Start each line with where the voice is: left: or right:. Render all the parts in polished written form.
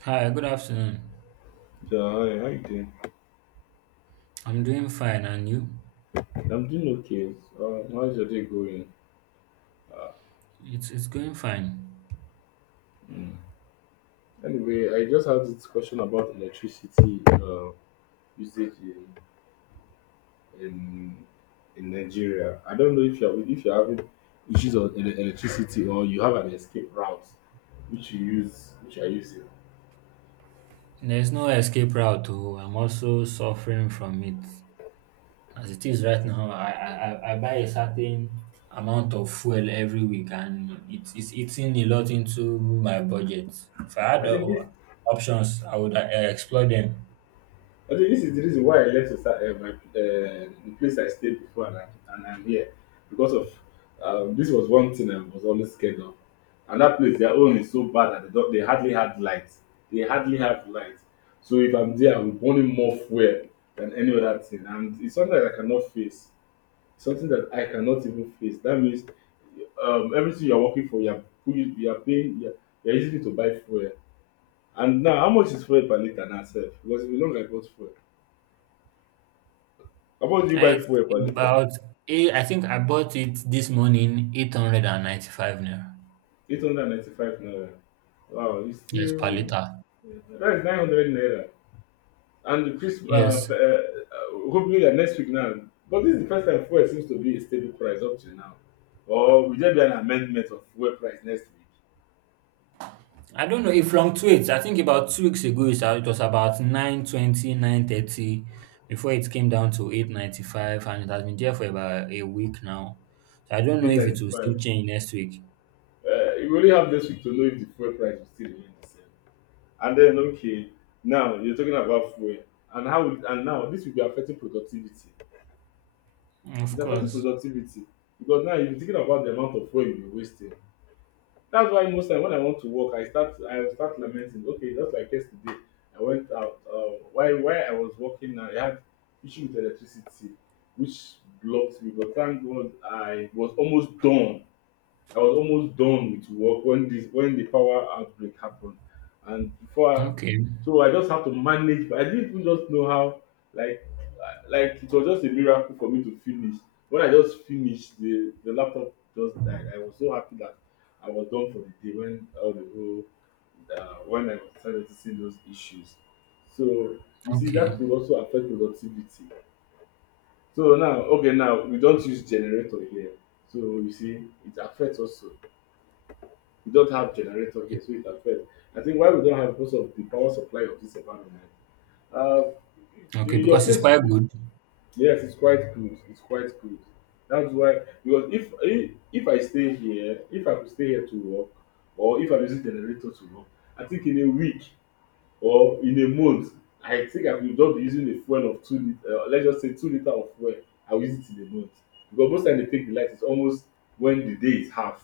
right: Hi, good afternoon.
left: Yeah, hi, how you doing?
right: I'm doing fine, and you?
left: I'm doing okay. How's your day going? Uh,
right: It's going fine.
left: mm. Anyway, I just had this question about electricity usage in in Nigeria. I don't know if you're having issues on electricity, or you have an escape route which you're using.
right: There's no escape route. To I'm also suffering from it as it is right now. I buy a certain amount of fuel every week, and it's eating a lot into my budget. If I had
left: I think this
right: options, I would explore them.
left: I think this is the reason why I left Osa, the place I stayed before, and I'm here. Because of This was one thing I was always scared of. And that place, their own is so bad that they, don't, they hardly had light. They hardly have light. So if I'm there, I'm burning more fuel than any other thing. And it's something that I cannot face. Something that I cannot even face. That means, everything you're working for, you're paying, you're using it to buy fuel. And now, how much is fuel per liter now, sir? Because if you long I got fuel. How much do you buy
right: It's
left: fuel per litre?
right: about eight, I think I bought it this morning, 895 naira.
left: 895 naira. Wow, it's
right: Yes, per
left: still
right: liter.
left: that is 900 naira. And Chris,
right: Yes,
left: hopefully that next week now. But this is the first time fuel seems to be a stable price up till now. Or will there be an amendment of fuel price next week?
right: I don't know, it fluctuates. I think about 2 weeks ago it was about 920, 930. Before it came down to 895 and it has been there for about a week now. So I don't know
left: Eight
right: if it will still
left: ninety-five.
right: change next week.
left: We only have next week to know if the fuel price will still remain the same. And then okay, now you're talking about fuel and now this will be affecting productivity.
right: Of
left: It's affecting
right: course.
left: productivity because now you're thinking about the amount of fuel you are wasting. That's why most time when I want to work, I start lamenting. Okay, just like yesterday, I went out. Why I was working, I had issue with electricity, which blocked me. But thank God, I was almost done with work when the power outbreak happened, and before, I,
right: Okay,
left: so I just had to manage. But I didn't even just know how. Like, like, it was just a miracle for me to finish. When I just finished, the laptop just died. I was so happy that I was done for the day, when all the whole when I started to see those issues. So you see, that
right: okay.
left: could also affect productivity. So now, okay, now we don't use generator here. So you see, it affects also. We don't have generator here, so it affects. I think why we don't have, because of the power supply of this environment. Uh,
right: Okay,
left: your
right: because it's
left: place,
right: quite good.
left: yes, it's quite good. It's quite good. That's why, because if I could stay here to work, or if I'm using generator to work, I think in a week or in a month, I will just be using a fuel of 2 liter. Let's just say 2 liter of fuel. I will use it in a month, because most time they take the light is almost when the day is half,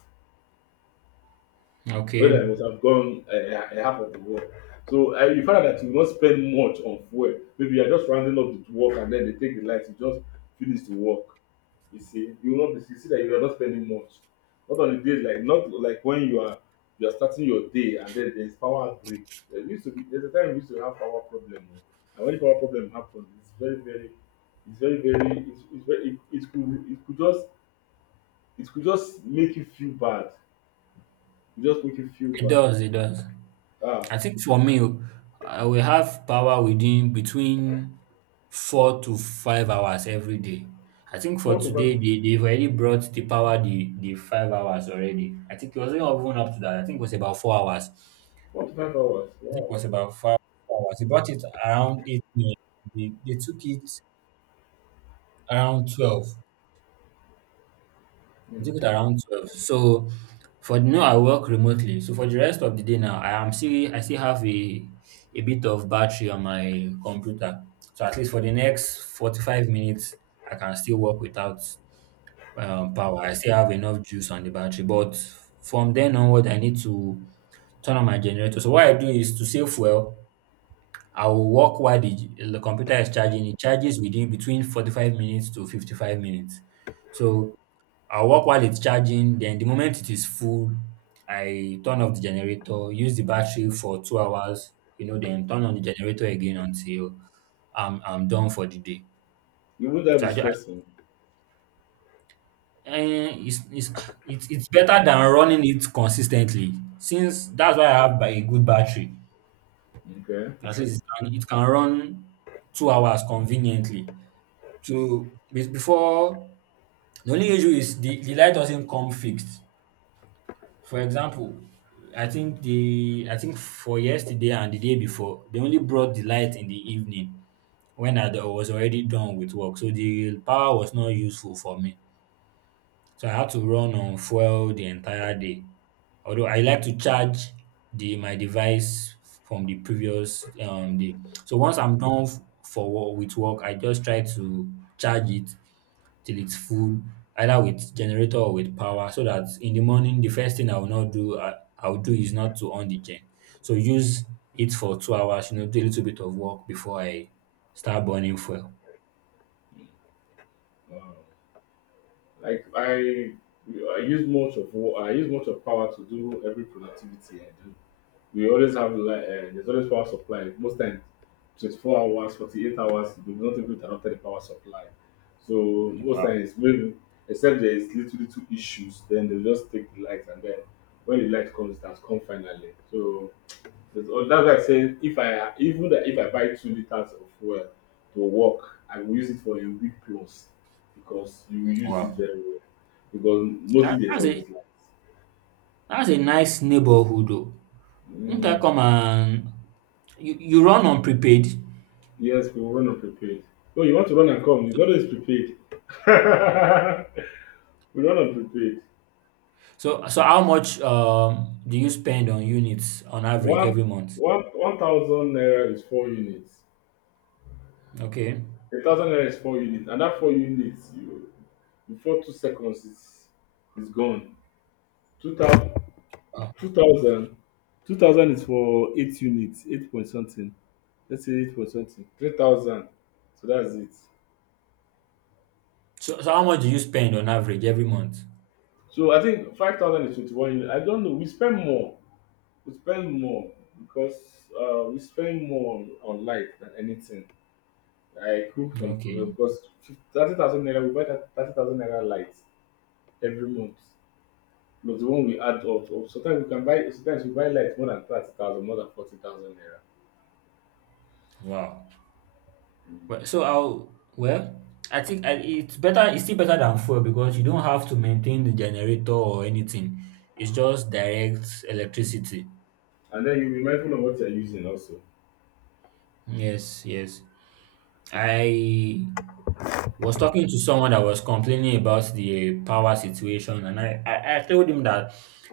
left: when
right: Okay.
left: I must have gone half of the work. So, you find out that you will not spend much on fuel. Maybe you are just rounding up the work and then they take the lights, you just finish the work. You see that you are not spending much. Not on the days, not like when you are starting your day, and then there is power break. There's a time we used to have power problem, oh. And when power problem happens, it's very very it could just make you feel bad. It just make you feel
right: It
left: bad.
right: does, it does.
left: Ah.
right: I think for me, oh, I will have power within between 4 to 5 hours every day. I think for
left: Four to five.
right: today, they've already brought the power the 5 hours already. I think it wasn't even up to that. I think it was about 4 hours. I
left: 4 to 5 hours.
right: think it
left: Wow.
right: was about 5 hours. They brought it around 8 minutes. They took it around 12. I
left: Mm.
right: Took it around 12. So for now I work remotely. So for the rest of the day now, I still have a bit of battery on my computer. So at least for the next 45 minutes, I can still work without power. I still have enough juice on the battery. But from then onward, I need to turn on my generator. So what I do is to save fuel, I will work while the computer is charging. It charges within between 45 minutes to 55 minutes. So I work while it's charging, then the moment it is full, I turn off the generator, use the battery for two hours, then turn on the generator again until I'm done for the day.
left: You would have
right: So
left: been
right: I just,
left: stressing.
right: it's, it's it's better than running it consistently since that's why I have by a good battery.
left: Okay.
right: At least it can run 2 hours conveniently. So before the only issue is the light doesn't come fixed. For example, I think for yesterday and the day before, they only brought the light in the evening when I was already done with work. So the power was not useful for me. So I had to run on fuel the entire day. Although I like to charge the my device from the previous day. So once I'm done for with work, I just try to charge it till it's full, either with generator or with power, so that in the morning, the first thing I will not do, I, I'll do is not to on the gen. So use it for two hours, do a little bit of work before I start burning fuel.
left: Wow. Like I use much of power to do every productivity I do. We always have, like, there's always power supply. Most times, 24 hours, 48 hours, we don't even cannot tell the power supply. So most
right: Wow.
left: times, maybe, except there is little little issues, then they will just take the light, and then when the light comes, it has come finally. So that's why I say, if I buy 2 liters of fuel to work, I will use it for a week plus, because you will use it
right: Wow.
left: very well. Because mostly
right: That,
left: there's
right: that's a
left: always light.
right: that's a nice neighborhood though. Won't I
left: Mm,
right: come and you run on prepaid?
left: yes, we run on prepaid. Oh, you want to run and come? You
right: So,
left: don't know it's prepaid. We run on prepaid.
right: so, how much do you spend on units on average every
left: One
right: month?
left: one thousand naira is four units.
right: Okay.
left: A thousand naira is four units, and that four units you, before 2 seconds, is gone. Two
right: Wow.
left: thousand 2000 2,000 is for 8 units, 8 point something. Let's say 8 point something. 3,000. So that's it.
right: So, how much do you spend on average every month?
left: So I think 5,000 is 21 units. I don't know. We spend more. We spend more, because we spend more on light than anything. I cook on,
right: Okay.
left: because 30,000 naira, we buy 30,000 naira lights every month. But the one we add up to, sometimes we can buy, sometimes we buy lights more than 30,000, more than 40,000 naira.
right: Wow. Well, I think it's better. It's still better than fuel because you don't have to maintain the generator or anything. It's just direct electricity.
left: And then you be mindful of what you're using also.
right: Yes, yes. I was talking to someone that was complaining about the power situation, and I told him that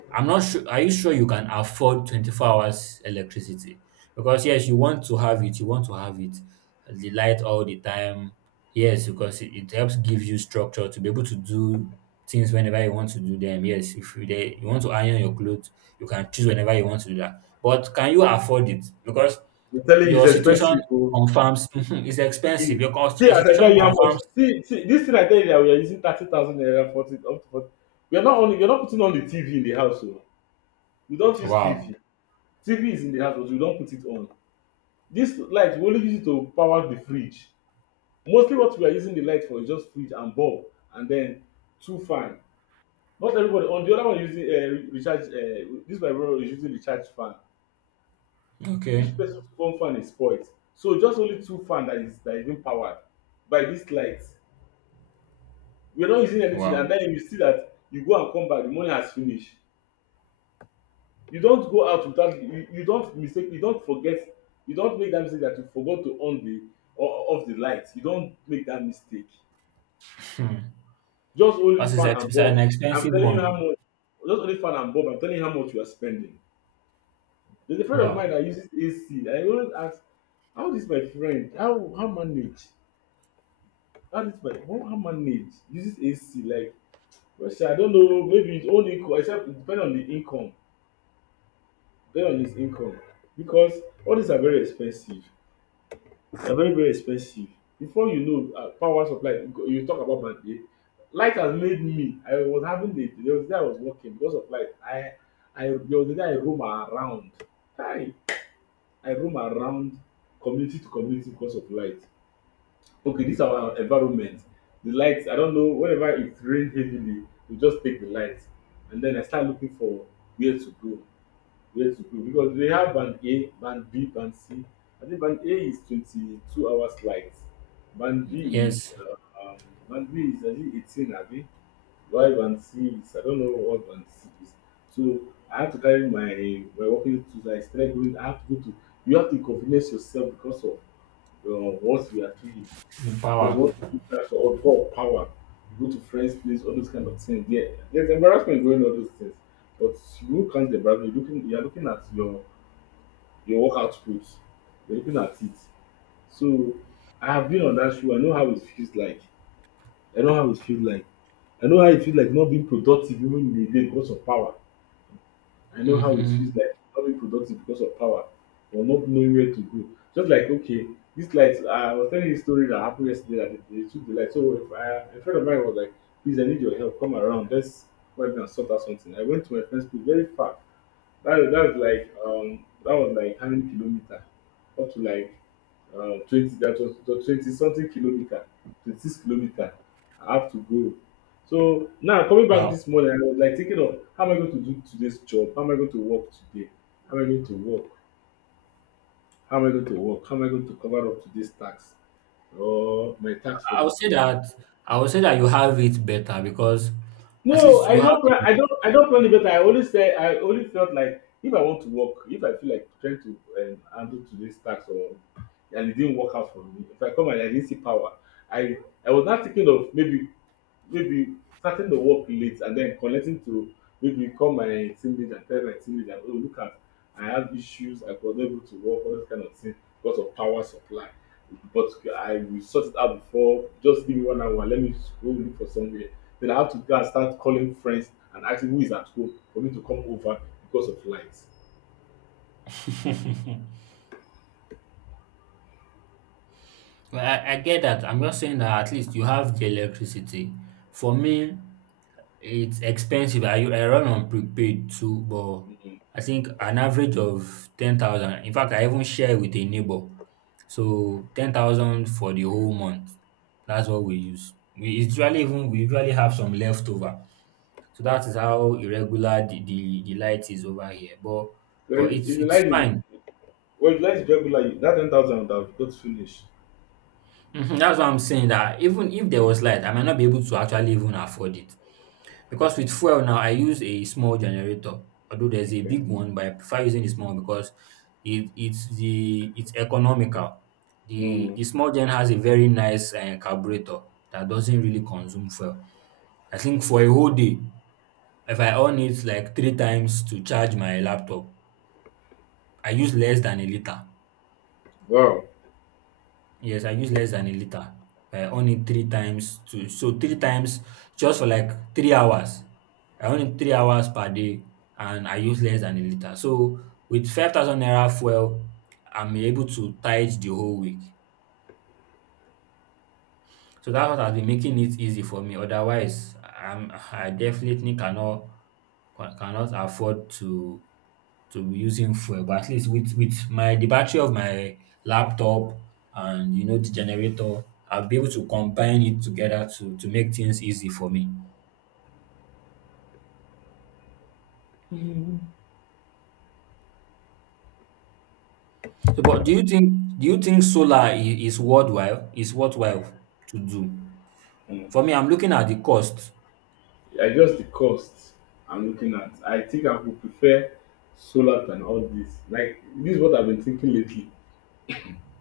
right: I'm not sure. Are you sure you can afford 24 hours electricity? Because yes, you want to have it, you want to have it, the light all the time. Yes, because it helps give you structure to be able to do things whenever you want to do them. Yes, if you want to iron your clothes, you can choose whenever you want to do that. But can you afford it? Because
left: I'm telling you, it's
right: your situation
left: expensive. Oh.
right: confirms it's expensive.
left: It- See,
right: Your
left: as I tell
right: situation
left: you how much.
right: confirms.
left: See, this thing I tell you that we are using 30,000 naira, 40, up to 40. We are not putting on the TV in the house. Oh. We don't use
right: Wow.
left: TV. TV is in the house, but we don't put it on. This light, we only use it to power the fridge. Mostly what we are using the light for is just fridge and bulb, and then two fan. Not everybody. On the other one, using recharge. This my brother is using recharge fan.
right: Okay.
left: Each person's own fan is spoiled. So just only two fan that is being powered by this light. We're not using anything,
right: Wow.
left: and then you see that you go and come back, the money has finished. You don't go out without, you don't make that mistake, that you forgot to on the, or off the light. You don't make that mistake.
right: Hmm.
left: Just only fan and
right: It's an
left: bulb. I'm
right: expensive
left: telling you how
right: one.
left: much, just only fan and bulb, I'm telling you how much you are spending. There's a friend of mine that
right: Wow.
left: uses AC. I always ask how this my friend how how manage how this my how manage uses AC. Like, well, sha, I don't know, maybe his own income, except it depend on the income. Based on his income, because all these are very expensive. They are very very expensive. Before you know, power supply, you talk about Mande. Light has made me. I was having the There was a day I was working because of light. I There was a day I roam around. Hi, I roam around community to community because of light. Okay, this our environment, the lights. I don't know, whenever it rains heavily we just take the lights, and then I start looking for where to go. Where to go? Because they have band A, band B, band C. I think band A is 22 hours flight. Band B is
right: Yes.
left: uh, um, Band B is, I think, 18, abi. Why band C is, I don't know what band C is. So I have to carry my working tools. I started going. I have to go to. You have to inconvenience yourself, because of what we are doing.
right: The
left: Because you
right: power.
left: want to put pressure, or go of power. You go to friends' place, all those kind of things. Yeah, there's embarrassment going on, all those things. But you can't embarrass. You're looking. You're looking at your work output. You're looking at it. So I have been on that shoe. I know how it feels like. I know how it feels like. I know how it feels like not being productive even in the day because of power. I know how it feels
right: Mm-hmm.
left: like not being productive because of power, or not knowing where to go. Just like, okay, this light. I was telling you a story that happened yesterday, that they took the light. So, if I, a friend of mine was like, "Please, I need your help. Come around. Let's go ahead and sort out something." I went to my friend's place very far, that was like, how many kilometer? Up to like, 20, that was 20 something kilometer, 26 kilometer. I have to go. So now coming back
right: Wow.
left: this morning, I was like thinking of how am I going to do today's job? How am I going to work today? How am I going to work? How am I going to work? How am I going to cover up today's tax or my tax for
right: I
left: the
right: would say
left: day?
right: that I would say that you have it better because at
left: No,
right: least
left: I
right: you have
left: don't plan.
right: the
left: I don't. I don't plan it better. I always say. I always felt like if I want to work, if I feel like trying to handle today's task, or and it didn't work out for me, if I come and I didn't see power, I I was not thinking of maybe, maybe starting the work late and then connecting to maybe call my team lead and tell my team lead that, oh, look at, I have issues. I was not able to work all this kind of thing because of power supply. But I will sort it out before. Just give me 1 hour. Let me go look for somewhere, then I have to go and start calling friends and asking who is at home for me to come over because of lights.
right: well, I get that. I'm just saying that at least you have the electricity. For me, it's expensive. I run on prepaid too, but I think an average of 10,000. In fact, I even share with a neighbor. So 10,000 for the whole month. That's what we use. We usually have some leftover. So that is how irregular the light is over here. But but
left: When if
right: it's
left: the
right: it's
left: light is,
right: fine.
left: well, if the light is regular, that 10,000 would have got finished.
right: Mhm. That's what I'm saying. That even if there was light, I might not be able to actually even afford it. Because with fuel now, I use a small generator, although there's a
left: Okay.
right: big one, but I prefer using the small because it's economical. The
left: Mm.
right: the small gen has a very nice carburetor that doesn't really consume fuel. I think for a whole day, if I on it like three times to charge my laptop, I use less than a litre.
left: Wow.
right: Yes, I use less than a liter. I on it three times to so three times just for like 3 hours. I on it 3 hours per day and I use less than a liter. So with 5,000 naira fuel, I'm able to tide the whole week. So that has been making it easy for me. Otherwise, I definitely cannot afford to be using fuel. But at least with my the battery of my laptop and the generator, I'll be able to combine it together to make things easy for me. So, but do you think solar is worthwhile to do?
left: Mm.
right: For me, I'm looking at the cost.
left: I just the cost I'm looking at. I think I would prefer solar than all this. Like this is what I've been thinking lately.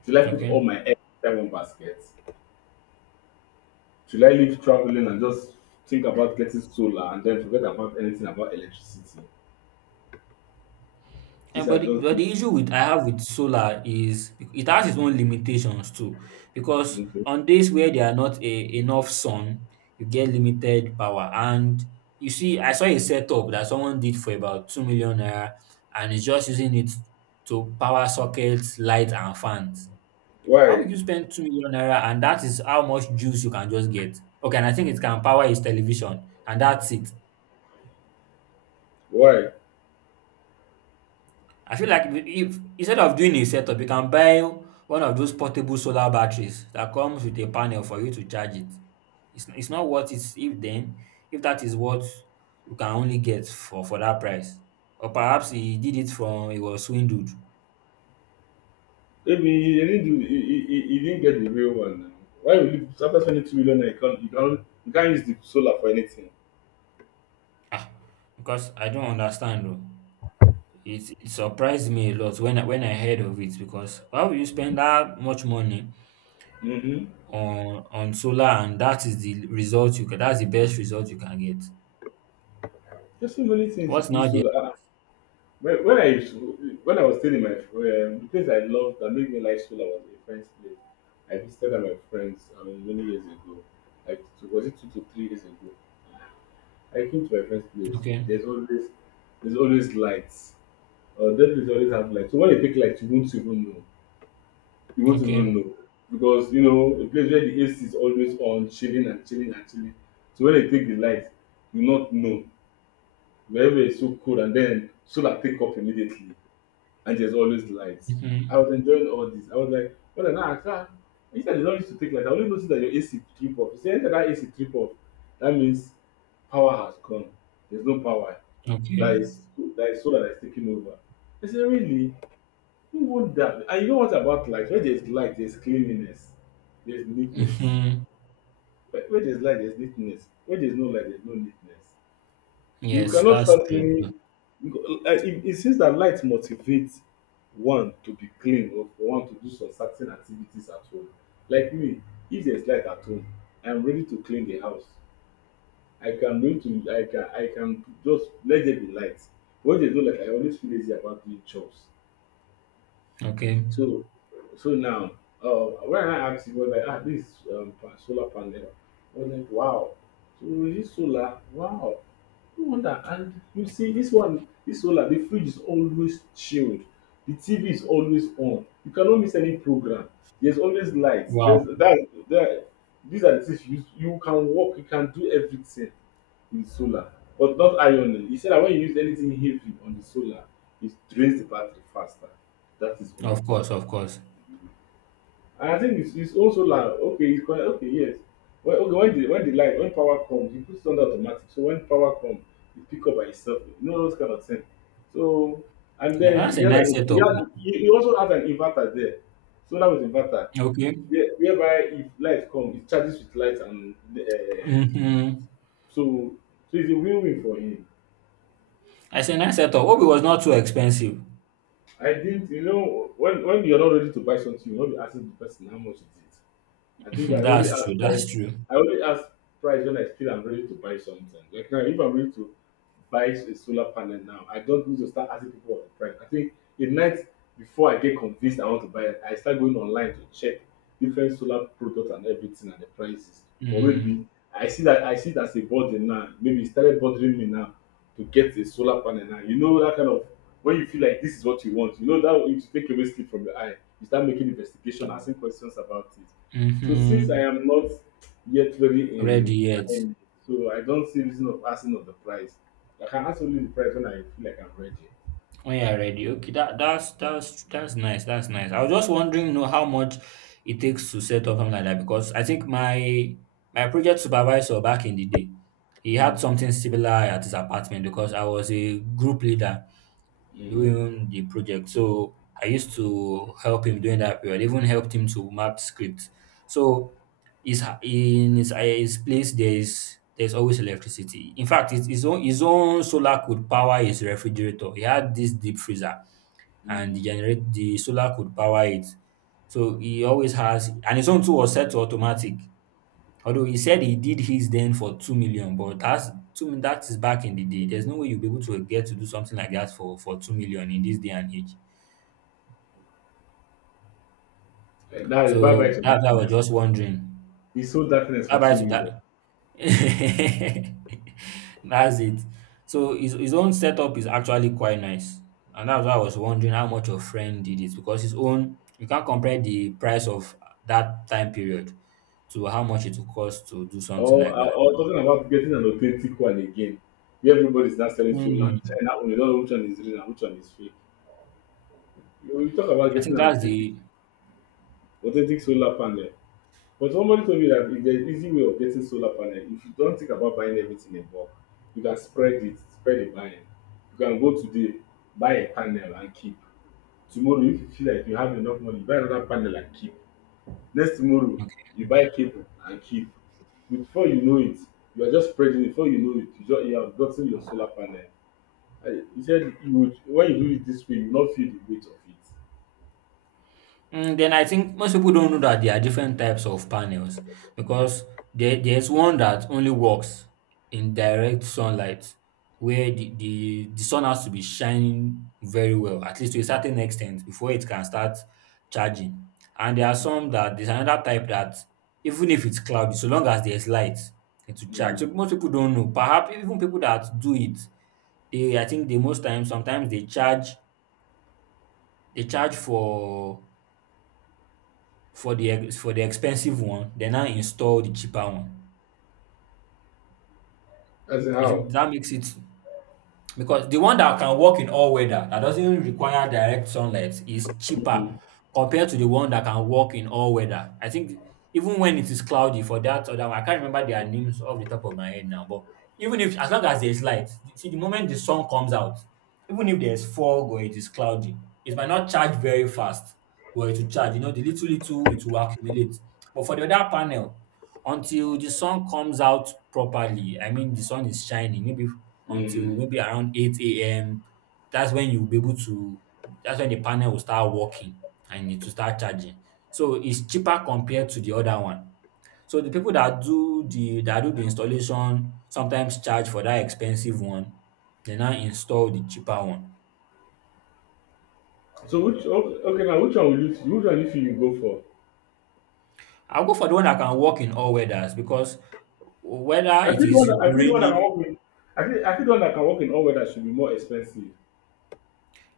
left: Should I put all
right: Okay.
left: my eggs in one basket? Should I leave traveling and just think about getting solar and then forget about anything about electricity? These
right: And
left: are
right: but the,
left: just
right: but
left: the-
right: the issue with I have with solar is it has its own limitations too, because
left: okay.
right: on days where there are not enough sun, you get limited power. And you see, I saw a setup that someone did for about 2 million naira, and is just using it to power sockets, lights, and fans. How
left: Why?
right: would you spend 2 million naira, and that is how much juice you can just get? Okay, and I think it can power his television, and that's it.
left: Why?
right: I feel like if instead of doing a setup, you can buy one of those portable solar batteries that comes with a panel for you to charge it. It's not what it's. If that is what you can only get for that price, or perhaps he did it from he was swindled.
left: Maybe he didn't do, he didn't get the real one now. Why would you after spending 2 million you can't, you can't, you can't use the solar for anything?
right: Ah, because I don't understand though. It surprised me a lot when when I heard of it because why would you spend that much money
left: Mm-hmm.
right: on solar and that's the best result you can get.
left: There's so many things you
right: What's
left: could use
right: now the
left: solar. Ah, when I used to- when I was still in my the place I loved that made me like solar was a friend's place. I visited at my friends, I mean, many years ago. Like two- was it 2 to 3 years ago? I came to my friend's place.
right: okay?
left: There's always there's always lights. That place always have lights. So when they take lights, you won't even know. You won't
right: Okay.
left: even know because you know a place where the AC is always on, chilling and chilling and chilling. So when they take the light, you not know wherever it's so cold, and then solar take up immediately, and there's always light. I
right: Mhm.
left: was enjoying all this. I was like, well, now I can't. Instead, they don't used to take light. I only noticed that your AC trip off. You see, anytime that AC trip off, that means power has gone. There's no power.
right: Okay.
left: That is that is solar that's taking over. I said, really? Who want that? And you know what about light? Where there's light, there's cleanliness, there's neatness.
right: Mhm.
left: Where there's light, there's neatness. Where there's no light, there's no neatness. You
right: Yes,
left: cannot
right: that's
left: start
right: true too.
left: cleaning because- it seems that light motivates one to be clean or for one to do some certain activities at home. Like me, if there's light at home, I'm ready to clean the house. I can ready to I can just let there be light. When there's no light, I always feel lazy about doing chores.
right: Okay.
left: So, so now, when I asked you, was like, ah, this solar panel. I was like, wow. So is this solar? Wow. No wonder. And you see, this one, this solar, the fridge is always chilled. The TV is always on. You cannot miss any program. There's always lights.
right: Wow.
left: There's that. That these are the things you use. You can walk. You can do everything with solar, but not ironing. He said that when you use anything heavy on the solar, it drains the battery faster. That is all.
right: Of course, of course.
left: And I think it's also like okay, it's quite okay, yes. When okay, when the light when power comes, you puts it under automatic. So when power comes, it pick up by itself. You know those kind of thing. So, and
right: Now,
left: then
right: that's
left: he
right: a
left: has
right: nice
left: an he,
right: setup.
left: had,
right: Oh.
left: he he also has an inverter there, solar with inverter.
right: Okay.
left: Yeah, whereby if light comes, it charges with light, and uh,
right: Mm-hmm.
left: so so it's a win-win for him.
right: That's a nice setup. Hope it was not too expensive.
left: I didn't, you know, when you're not ready to buy something, you'll not be asking the person how much it is. I think I only
right: that's true.
left: ask
right: That's
left: price.
right: true.
left: I only ask price when I feel I'm ready to buy something. Like now, if I'm ready to buy a solar panel now, I don't need to start asking people for the price. I think a night before I get convinced I want to buy it, I start going online to check different solar products and everything and the prices. Or
right: Mm-hmm.
left: maybe I see it as a burden now. Maybe it started bothering me now to get a solar panel now. You know that kind of, when you feel like this is what you want, you know that it will take away sleep from your eye. You start making investigation, asking questions about it. So since I
right: Mm-hmm.
left: am not yet very
right: Ready
left: in
right: yet.
left: buying it, so I don't see reason of asking of the price. I can ask only the price when I feel like I'm ready.
right: Oh yeah, ready. Okay, that's nice. That's nice. I was just wondering, how much it takes to set up something like that because I think my project supervisor back in the day, he
left: Mm.
right: had something similar at his apartment because I was a group leader
left: Mm,
right: doing the project. So I used to help him during that period, even helped him to map scripts. So in his place, there's always electricity. In fact, his own solar could power his refrigerator. He had this deep freezer and the,
left: mm.
right: generate, the solar could power it. So he always has, and his own too was set to automatic. Although he said he did his then for 2 million, but that's that is back in the day. There's no way you'll be able to get to do something like that for 2 million in this day and age.
left: Like that is bye bye
right: So
left: to
right: that's why I was
left: darkness.
right: just wondering.
left: He sold darkness
right: Bye
left: for
right: bye
left: two
right: to
left: million.
right: that. That's it. So his own setup is actually quite nice. And that's why I was wondering how much your friend did it because his own you can't compare the price of that time period to how much it will cost to do something like that.
left: Or talking about getting an authentic one again, where everybody's not selling solar.
right: Hmm.
left: China, we don't know which one is real and which one is fake. You talk about
right: I
left: getting
right: think
left: an
right: that's
left: authentic,
right: the
left: authentic solar panel. But somebody told me that if there's an easy way of getting solar panel, if you don't think about buying everything in bulk, you can spread it, spread the buying. You can go today, buy a panel and keep. Tomorrow, if you feel like you have enough money, buy another panel and keep. Next tomorrow, you buy cable and keep. Before you know it, you are just spreading it. Before you know it, you, just, you have gotten your solar panel. I- He said you would, when you do it this way, you will not feel the weight of it.
right: Mm, then I think most people don't know that there are different types of panels because there's one that only works in direct sunlight where the sun has to be shining very well, at least to a certain extent, before it can start charging. And there are
left: Mm.
right: some that there's another type that even if it's cloudy, so long as there's light, it will charge.
left: Mm.
right: So most people don't know. Perhaps even people that do it, they I think they most times sometimes they charge for the ex- for the expensive one, they now install the cheaper one.
left: As in
right: I
left: how?
right: think that makes it because the one that can work in all weather that doesn't require direct sunlight is cheaper
left: Mm.
right: compared to the one that can work in all weather. I think even when it is cloudy for that other one, I can't remember their names off the top of my head now, but even if as long as there's light, see the moment the sun comes out, even if there's fog or it is cloudy, it might not charge very fast, but it will charge. You know, the little little it will accumulate. But for the other panel, until the sun comes out properly, I mean the sun is shining maybe until
left: Mm.
right: maybe around 8 AM, that's when you'll be able to that's when the panel will start working and it will start charging. So it's cheaper compared to the other one. So the people that do the installation sometimes charge for that expensive one, they now install the cheaper one.
left: So which, okay, okay now which one will you, which one you feel you go for?
right: I'll go for the one that can work in all weathers because whether it is
left: I feel the one that can
right: raining.
left: work in, I feel the one that can work in all weather should be more expensive.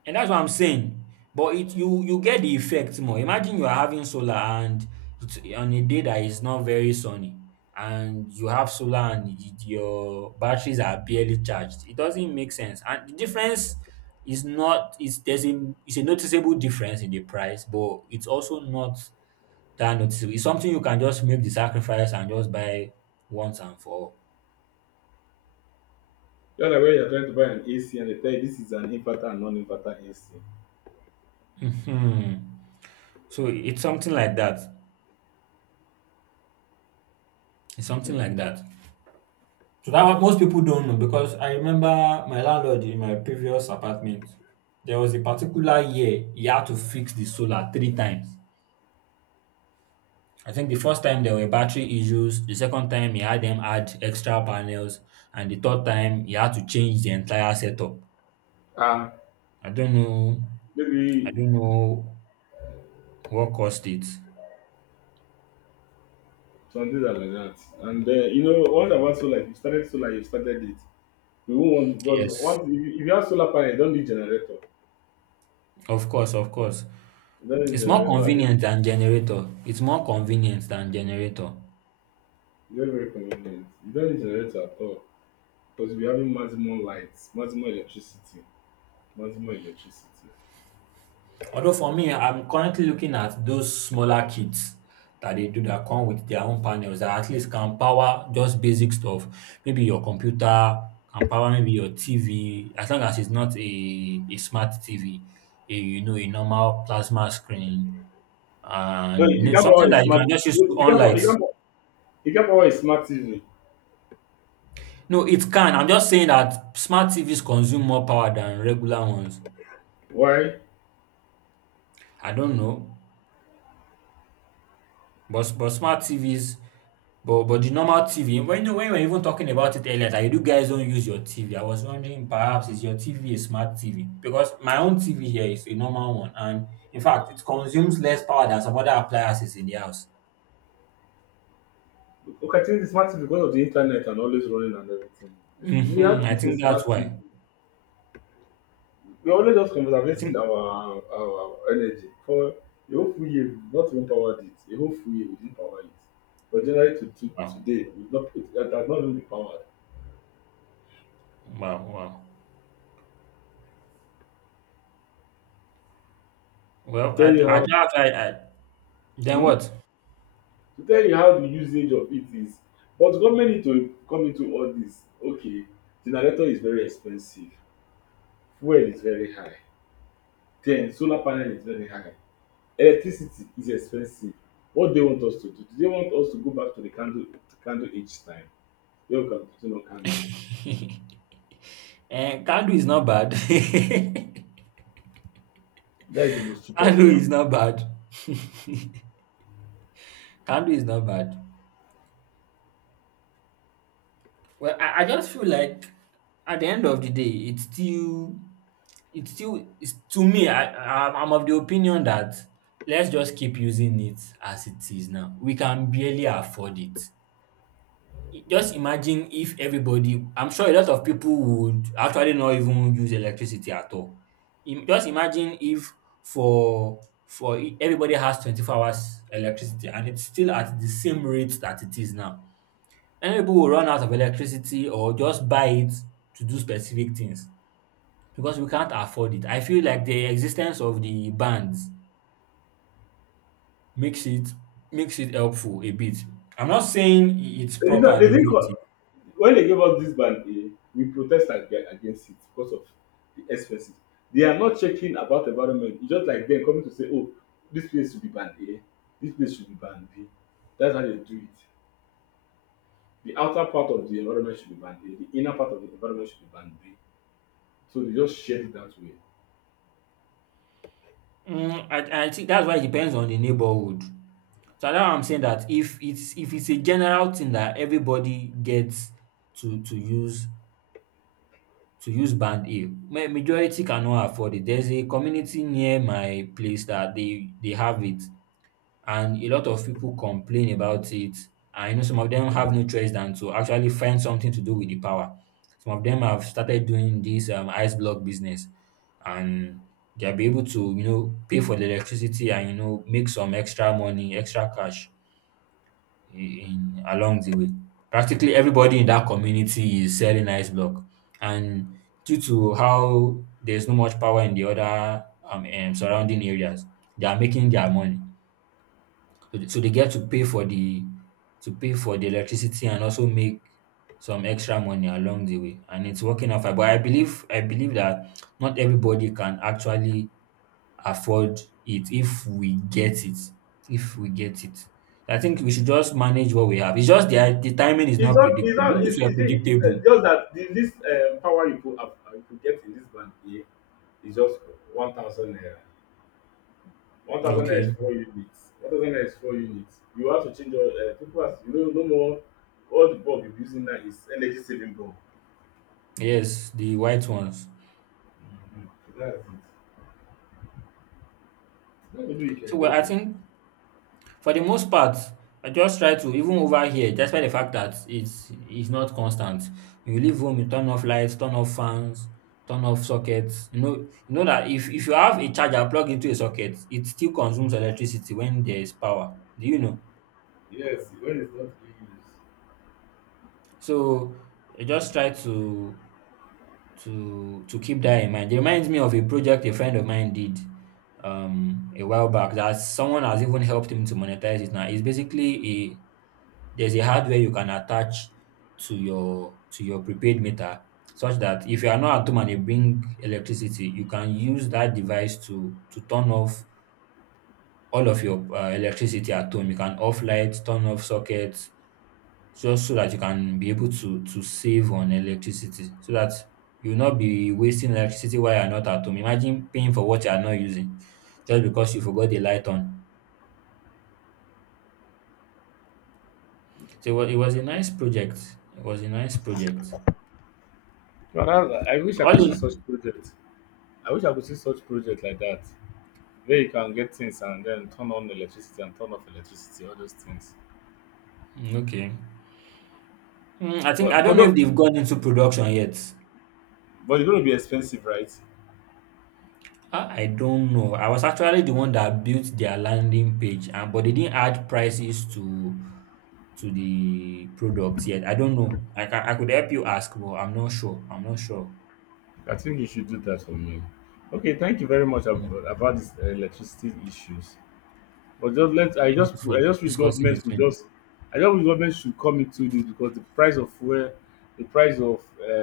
right: And that's what I'm saying. But it you you get the effect more. Imagine you are having solar and it's on a day that is not very sunny, and you have solar and your batteries are barely charged. It doesn't make sense. And the difference is not is there's a noticeable difference in the price, but it's also not that noticeable. It's something you can just make the sacrifice and just buy once and for all.
left: The one that where you're trying to buy an AC and they tell you this is an inverter and non-inverter AC.
right: Mhm. So it's something like that. It's something
left: Hmm.
right: like that. So that what most people don't know because I remember my landlord in my previous apartment. There was a particular year he had to fix the solar three times. I think the first time there were battery issues, the second time he had them add extra panels, and the third time he had to change the entire setup.
left: Ah,
right: I don't know I
left: maybe
right: don't know what caused it.
left: some things are like that. And then you know one about solar, if you started solar, you started it. You won't want because
right: Yes,
left: once if you have solar panel, you don't need generator.
right: of course, of course.
left: You don't need
right: It's more
left: generator. And it's
right: convenient than generator. It's more convenient than generator.
left: very, very convenient. You don't need generator at all because you'll be having maximum more light, much electricity. But more electricity.
right: Although for me, I'm currently looking at those smaller kits that they do that come with their own panels that at least can power just basic stuff. Maybe your computer can power maybe your TV, as long as it's not a smart TV, a, you know, a normal plasma screen
left: No,
right: and, you
left: you
right: know,
left: can
right: something
left: power a
right: that you
left: smart.
right: can just use to
left: You
right: on
left: can power, you
right: lights.
left: can power, you can power a smart TV.
right: No, it can. I'm just saying that smart TVs consume more power than regular ones.
left: Why?
right: I don't know. But but the normal TV. When, when you were even talking about it earlier, that you guys don't use your TV, I was wondering perhaps is your TV a smart TV? Because my own TV here is a normal one, and in fact, it consumes less power than some other appliances in the house.
left: Okay, I think the smart TV because of the internet and always running and everything. This, we
right: Hmm,
left: have,
right: I
left: this is
right: think that's
left: smart TV.
right: why.
left: We always just
right: I
left: conserving
right: think
left: our energy for a whole full year. We've not even powered it. A whole full year we didn't power it. But generally to
right: Wow,
left: today, we've not it, it has not really been powered.
right: wow, wow.
left: To
right: Well,
left: tell
right: I
left: you
right: I
left: how.
right: just I, I then
left: Hmm?
right: what?
left: To tell you how the usage of it is. But government need to come into all this. Okay, generator is very expensive, fuel is very high, then solar panel is very high, electricity is expensive. What they want us to do? Do they want us to go back to the candle? Candle each time? Where can put in candle?
right: And Kandu is not bad.
left: That is the most cheapest
right: Kandu
left: one.
right: is not bad. Kandu is not bad. Well, I just feel like at the end of the day, it's still, to me, I'm of the opinion that let's just keep using it as it is now. We can barely afford it. Just imagine if everybody, I'm sure a lot of people would actually not even use electricity at all. Just imagine if for for everybody has 24 hours electricity and it's still at the same rate that it is now. Many people will run out of electricity or just buy it to do specific things because we can't afford it. I feel like the existence of the bans makes it makes it helpful a bit. I'm not saying it's
left: You know,
right: proper
left: they
right: the
left: didn't
right: way it
left: call,
right: is.
left: when they gave us this ban, eh, we protest against it because of the expenses. They are not checking about environment. It's just like them coming to say, oh, this place should be banned A, this place should be banned B. That's how they do it. The outer part of the environment should be banned A, the inner part of the environment should be banned B. So they just shared it that way.
right: Mm, I think that's why it depends on the neighborhood. So that's why I'm saying that if it's a general thing that everybody gets to to use to use band A, majority cannot afford it. There's a community near my place that they have it and a lot of people complain about it. And, you know, some of them have no choice than to actually find something to do with the power. Some of them have started doing this ice block business, and they'll be able to, you know, pay for the electricity and, you know, make some extra money, extra cash in along the way. Practically everybody in that community is selling ice block, and due to how there's no much power in the other surrounding areas, they are making their money, so they get to pay for the to pay for the electricity and also make some extra money along the way. And it's working out fine. But I believe that not everybody can actually afford it if we get it. If we get it. I think we should just manage what we have. It's just the timing is
left: It's
right: not
left: not, it's
right: predictable.
left: not,
right: If it's were
left: it's it,
right: predictable,
left: just that the, this power you could get in this band A is just 1,000 naira. 1,000 naira is
right: okay.
left: four units, 1,000 naira is four units. You have to change your people as you know no more. All the bulb you are using now is energy saving bulb.
right: Yes, the white ones.
left: Mm, that's it. Now maybe you can
right: So well,
left: judge
right: I
left: it.
right: think, for the most part, I just try to even over here despite the fact that it's not constant. When you leave home, you turn off lights, turn off fans, turn off sockets. You know that if you have a charger plugged into a socket, it still consumes electricity when there is power. Do you know?
left: Yes, when it's not being used.
right: So I just try to keep that in mind. It reminds me of a project a friend of mine did a while back that someone has even helped him to monetize it now. It's basically a there's a hardware you can attach to your prepaid meter such that if you are not at home and you bring electricity, you can use that device to turn off all of your electricity at home. You can off lights, turn off sockets, just so that you can be able to save on electricity, so that you will not be wasting electricity while you are not at home. Imagine paying for what you are not using just because you forgot the light on. So it was a nice project. It was a nice project.
left: Now, that-
right: All in.
left: I wish I could see such project like that where you can get things and then turn on electricity and turn off electricity all those things.
right: Mm, okay. Mm, I think I
left: but but
right: don't know if
left: tho-
right: they've gone into production yet.
left: but it's going to be expensive, right?
right: I don't know. I was actually the one that built their landing page, and but they didn't add prices to the product yet. I don't know. I could help you ask, but I'm not sure. I'm not sure.
left: I think you should do that for me. Okay, thank you very much
right: Mm,
left: about this electricity issues. But just let
right: thank you for
left: I just wish
right: discussing
left: government
right: with
left: could
right: me.
left: just, I just wish government should come into this because the price of fuel, the price of